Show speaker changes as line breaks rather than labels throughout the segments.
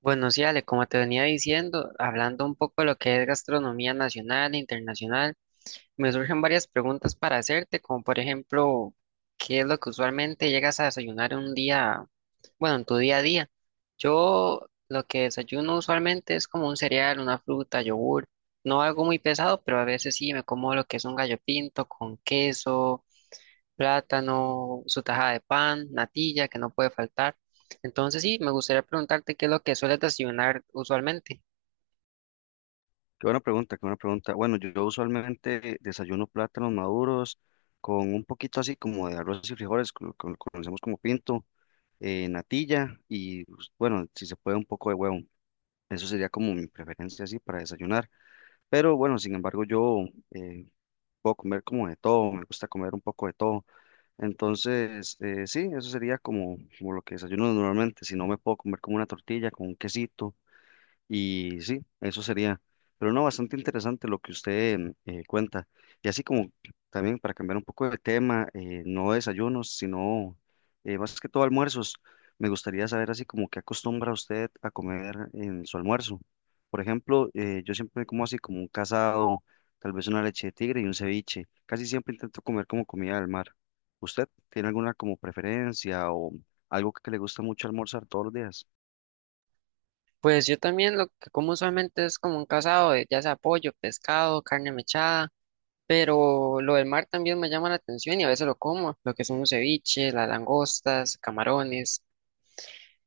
Bueno, sí, Ale, como te venía diciendo, hablando un poco de lo que es gastronomía nacional e internacional, me surgen varias preguntas para hacerte, como por ejemplo, ¿qué es lo que usualmente llegas a desayunar un día, bueno, en tu día a día? Yo lo que desayuno usualmente es como un cereal, una fruta, yogur, no algo muy pesado, pero a veces sí me como lo que es un gallo pinto con queso plátano, su tajada de pan, natilla, que no puede faltar. Entonces sí, me gustaría preguntarte qué es lo que sueles desayunar usualmente.
Qué buena pregunta, qué buena pregunta. Bueno, yo usualmente desayuno plátanos maduros con un poquito así como de arroz y frijoles, con lo que conocemos como pinto, natilla y pues, bueno, si se puede un poco de huevo. Eso sería como mi preferencia así para desayunar. Pero bueno, sin embargo, yo eh, puedo comer como de todo, me gusta comer un poco de todo. Entonces, sí, eso sería como lo que desayuno normalmente. Si no, me puedo comer como una tortilla con un quesito y sí, eso sería. Pero no, bastante interesante lo que usted cuenta. Y así como también para cambiar un poco de tema, no desayunos, sino más que todo almuerzos. Me gustaría saber así como qué acostumbra usted a comer en su almuerzo. Por ejemplo, yo siempre como así como un casado, tal vez una leche de tigre y un ceviche. Casi siempre intento comer como comida del mar. ¿Usted tiene alguna como preferencia o algo que le gusta mucho almorzar todos los días?
Pues yo también lo que como usualmente es como un casado, de, ya sea pollo, pescado, carne mechada, pero lo del mar también me llama la atención y a veces lo como, lo que son los ceviches, las langostas, camarones.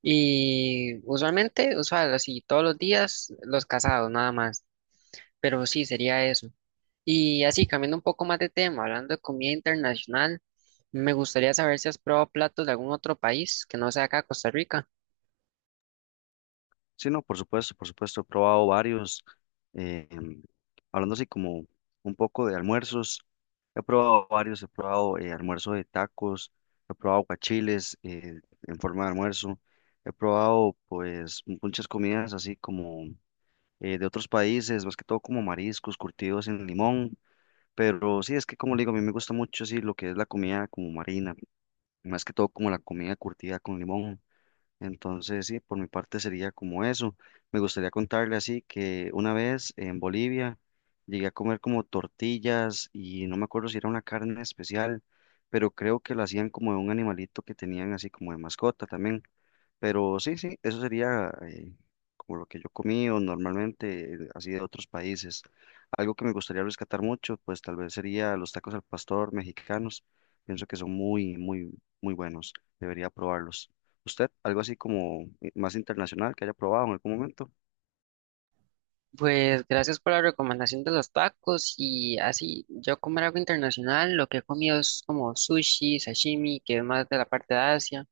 Y usualmente, así todos los días los casados, nada más. Pero sí, sería eso. Y así, cambiando un poco más de tema, hablando de comida internacional, me gustaría saber si has probado platos de algún otro país que no sea acá Costa Rica.
Sí, no, por supuesto, he probado varios, eh, em, hablando así como un poco de almuerzos, he probado varios, he probado almuerzo de tacos, he probado guachiles en forma de almuerzo, he probado pues muchas comidas así como de otros países, más que todo como mariscos curtidos en limón, pero sí, es que como le digo, a mí me gusta mucho así lo que es la comida como marina, más que todo como la comida curtida con limón. Entonces, sí, por mi parte sería como eso. Me gustaría contarle así que una vez en Bolivia llegué a comer como tortillas y no me acuerdo si era una carne especial, pero creo que lo hacían como de un animalito que tenían así como de mascota también. Pero sí, sí, eso sería como lo que yo comí o normalmente así de otros países. Algo que me gustaría rescatar mucho, pues tal vez sería los tacos al pastor mexicanos. Pienso que son muy, muy, muy buenos. Debería probarlos. ¿Usted algo así como más internacional que haya probado en algún momento?
Pues gracias por la recomendación de los tacos y así, yo comer algo internacional, lo que he comido es como sushi, sashimi, que es más de la parte de Asia.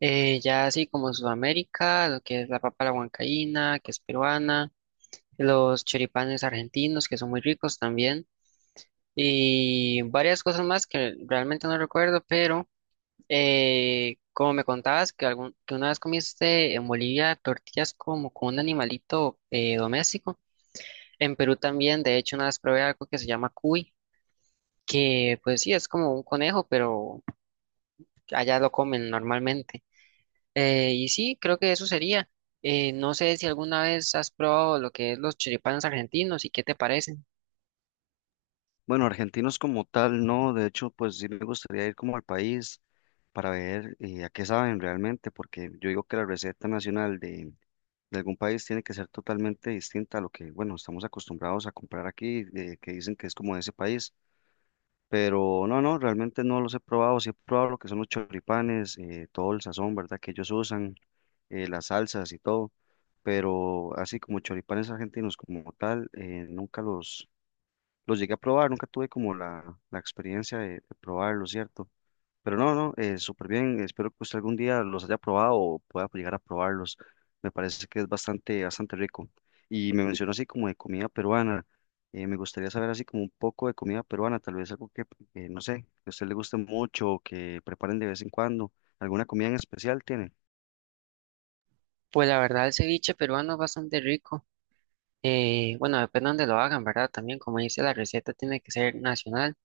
Ya así como Sudamérica, lo que es la papa a la huancaína, que es peruana, los choripanes argentinos, que son muy ricos también. Y varias cosas más que realmente no recuerdo, pero como me contabas que, que una vez comiste en Bolivia tortillas como con un animalito doméstico, en Perú también, de hecho, una vez probé algo que se llama cuy, que pues sí, es como un conejo, pero allá lo comen normalmente. Y sí, creo que eso sería. No sé si alguna vez has probado lo que es los choripanes argentinos y qué te parecen.
Bueno, argentinos como tal, no. De hecho, pues sí me gustaría ir como al país para ver a qué saben realmente, porque yo digo que la receta nacional de algún país tiene que ser totalmente distinta a lo que, bueno, estamos acostumbrados a comprar aquí, de que dicen que es como de ese país, pero no, no, realmente no los he probado, sí he probado lo que son los choripanes, todo el sazón, ¿verdad? Que ellos usan, las salsas y todo, pero así como choripanes argentinos como tal, nunca los llegué a probar, nunca tuve como la experiencia de probarlo, ¿cierto? Pero no, no, súper bien. Espero que usted algún día los haya probado o pueda llegar a probarlos. Me parece que es bastante, bastante rico. Y me mencionó así como de comida peruana. Me gustaría saber así como un poco de comida peruana, tal vez algo que, no sé, que a usted le guste mucho o que preparen de vez en cuando. ¿Alguna comida en especial tiene?
Pues la verdad, el ceviche peruano es bastante rico. Bueno, depende de donde lo hagan, ¿verdad? También, como dice, la receta tiene que ser nacional.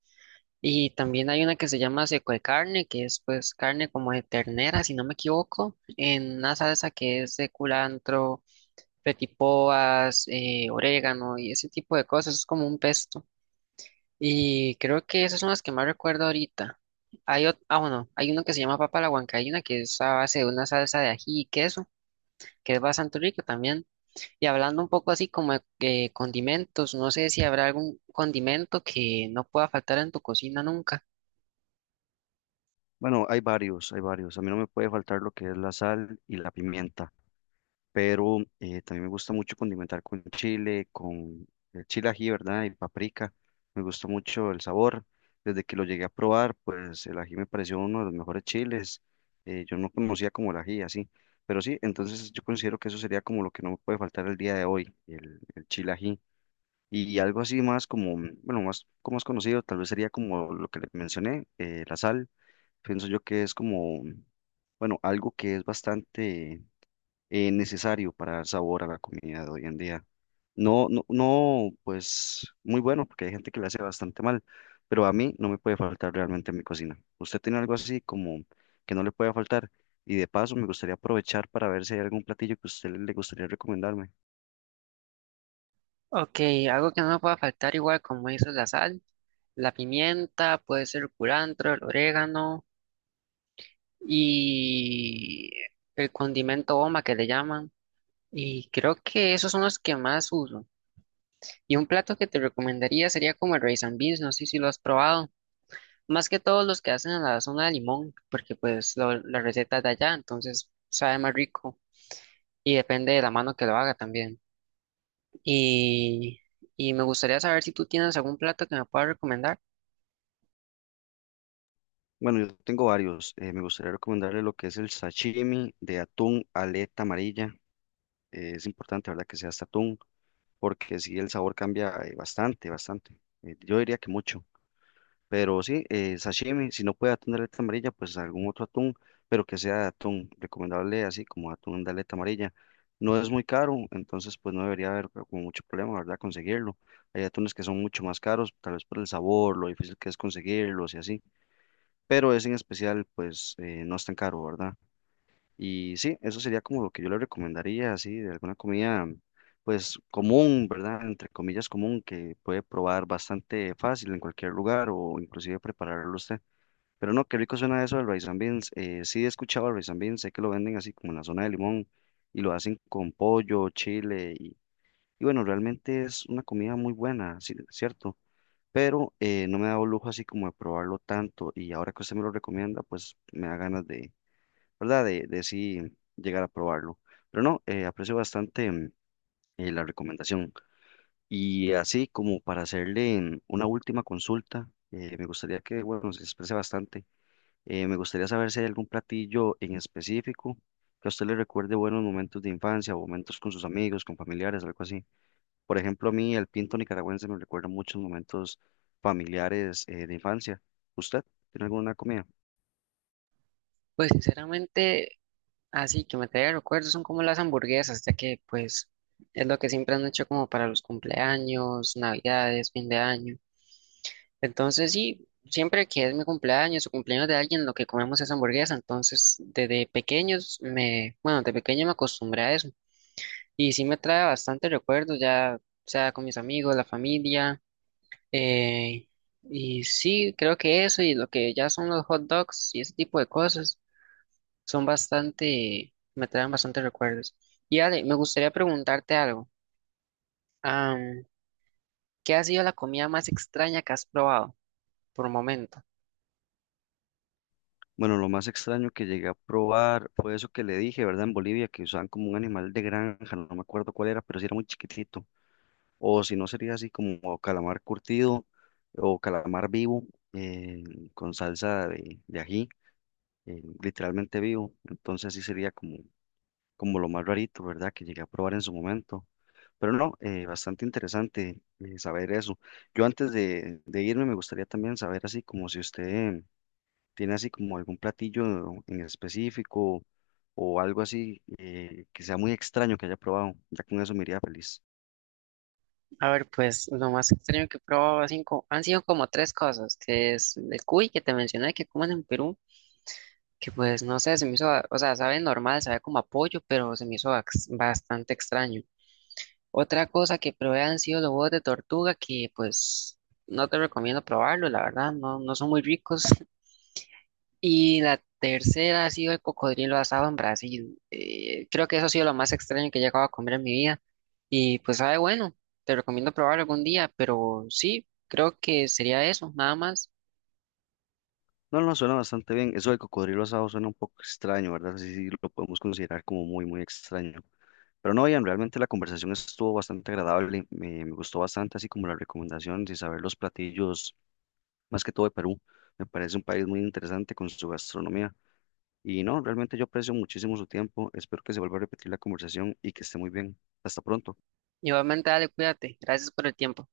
Y también hay una que se llama seco de carne, que es pues carne como de ternera, si no me equivoco, en una salsa que es de culantro, petipoas, orégano y ese tipo de cosas. Es como un pesto. Y creo que esas son las que más recuerdo ahorita. Ah, bueno, hay uno que se llama papa a la huancaína, que es a base de una salsa de ají y queso, que es bastante rico también. Y hablando un poco así como de condimentos, no sé si habrá algún condimento que no pueda faltar en tu cocina nunca.
Bueno, hay varios, hay varios. A mí no me puede faltar lo que es la sal y la pimienta. Pero también me gusta mucho condimentar con chile ají, ¿verdad? Y paprika. Me gustó mucho el sabor. Desde que lo llegué a probar, pues el ají me pareció uno de los mejores chiles. Yo no conocía como el ají, así. Pero sí, entonces yo considero que eso sería como lo que no me puede faltar el día de hoy, el chile ají. Y algo así más como, bueno, más, como más conocido, tal vez sería como lo que le mencioné, la sal. Pienso yo que es como, bueno, algo que es bastante necesario para dar sabor a la comida de hoy en día. No, no, no, pues muy bueno, porque hay gente que le hace bastante mal, pero a mí no me puede faltar realmente en mi cocina. ¿Usted tiene algo así como que no le puede faltar? Y de paso, me gustaría aprovechar para ver si hay algún platillo que usted le gustaría recomendarme.
Ok, algo que no me pueda faltar igual como eso es la sal, la pimienta, puede ser el culantro, el orégano y el condimento goma que le llaman. Y creo que esos son los que más uso. Y un plato que te recomendaría sería como el rice and beans, no sé si lo has probado. Más que todos los que hacen en la zona de Limón, porque pues la receta es de allá, entonces sabe más rico. Y depende de la mano que lo haga también. Y, y me gustaría saber si tú tienes algún plato que me puedas recomendar.
Bueno, yo tengo varios. Eh, me gustaría recomendarle lo que es el sashimi de atún aleta amarilla. Es importante, ¿verdad?, que sea este atún, porque sí, el sabor cambia bastante, bastante. Yo diría que mucho. Pero sí, sashimi, si no puede atún de aleta amarilla, pues algún otro atún, pero que sea de atún, recomendable así como atún de aleta amarilla. No es muy caro, entonces pues no debería haber como mucho problema, ¿verdad? Conseguirlo. Hay atunes que son mucho más caros, tal vez por el sabor, lo difícil que es conseguirlos y así, pero ese en especial pues no es tan caro, ¿verdad? Y sí, eso sería como lo que yo le recomendaría, así, de alguna comida, pues común, ¿verdad? Entre comillas común, que puede probar bastante fácil en cualquier lugar o inclusive prepararlo usted. Pero no, qué rico suena eso del rice and beans. Sí he escuchado el rice and beans, sé que lo venden así como en la zona de Limón y lo hacen con pollo, chile y bueno, realmente es una comida muy buena, sí, cierto. Pero no me he dado lujo así como de probarlo tanto y ahora que usted me lo recomienda, pues me da ganas de ¿verdad? De sí llegar a probarlo. Pero no, aprecio bastante la recomendación. Y así como para hacerle una última consulta, me gustaría que, bueno, se exprese bastante. Me gustaría saber si hay algún platillo en específico que a usted le recuerde buenos momentos de infancia o momentos con sus amigos, con familiares, algo así. Por ejemplo, a mí el pinto nicaragüense me recuerda muchos momentos familiares de infancia. ¿Usted tiene alguna comida?
Pues sinceramente, así que me traiga recuerdos son como las hamburguesas, ya que pues es lo que siempre han hecho como para los cumpleaños, navidades, fin de año. Entonces sí, siempre que es mi cumpleaños o cumpleaños de alguien, lo que comemos es hamburguesa. Entonces desde pequeños me, bueno, de pequeño me acostumbré a eso. Y sí me trae bastante recuerdos ya, sea con mis amigos, la familia. Eh, y sí, creo que eso y lo que ya son los hot dogs y ese tipo de cosas son bastante, me traen bastante recuerdos. Y Ale, me gustaría preguntarte algo. Am, ¿Qué ha sido la comida más extraña que has probado por momento?
Bueno, lo más extraño que llegué a probar fue eso que le dije, ¿verdad? En Bolivia, que usaban como un animal de granja, no me acuerdo cuál era, pero sí era muy chiquitito. O si no, sería así como calamar curtido o calamar vivo eh, con salsa de ají, literalmente vivo. Entonces sí sería como, como lo más rarito, ¿verdad? Que llegué a probar en su momento. Pero no, bastante interesante saber eso. Yo antes de irme me gustaría también saber así como si usted ¿tiene así como algún platillo en específico o algo así que sea muy extraño que haya probado? Ya con eso me iría feliz.
A ver, pues lo más extraño que he probado han sido como tres cosas, que es el cuy que te mencioné que comen en Perú, que pues no sé, se me hizo, o sea, sabe normal, sabe como apoyo pero se me hizo bastante extraño. Otra cosa que probé han sido los huevos de tortuga, que pues no te recomiendo probarlo, la verdad, no son muy ricos. Y la tercera ha sido el cocodrilo asado en Brasil. Creo que eso ha sido lo más extraño que he llegado a comer en mi vida. Y pues sabe, bueno, te recomiendo probarlo algún día, pero sí, creo que sería eso, nada más.
No, no, suena bastante bien. Eso del cocodrilo asado suena un poco extraño, ¿verdad? Sí, sí, lo podemos considerar como muy, muy extraño. Pero no, bien, realmente la conversación estuvo bastante agradable. Me gustó bastante, así como las recomendaciones y saber los platillos, más que todo de Perú. Me parece un país muy interesante con su gastronomía. Y no, realmente yo aprecio muchísimo su tiempo. Espero que se vuelva a repetir la conversación y que esté muy bien. Hasta pronto.
Igualmente, dale, cuídate. Gracias por el tiempo.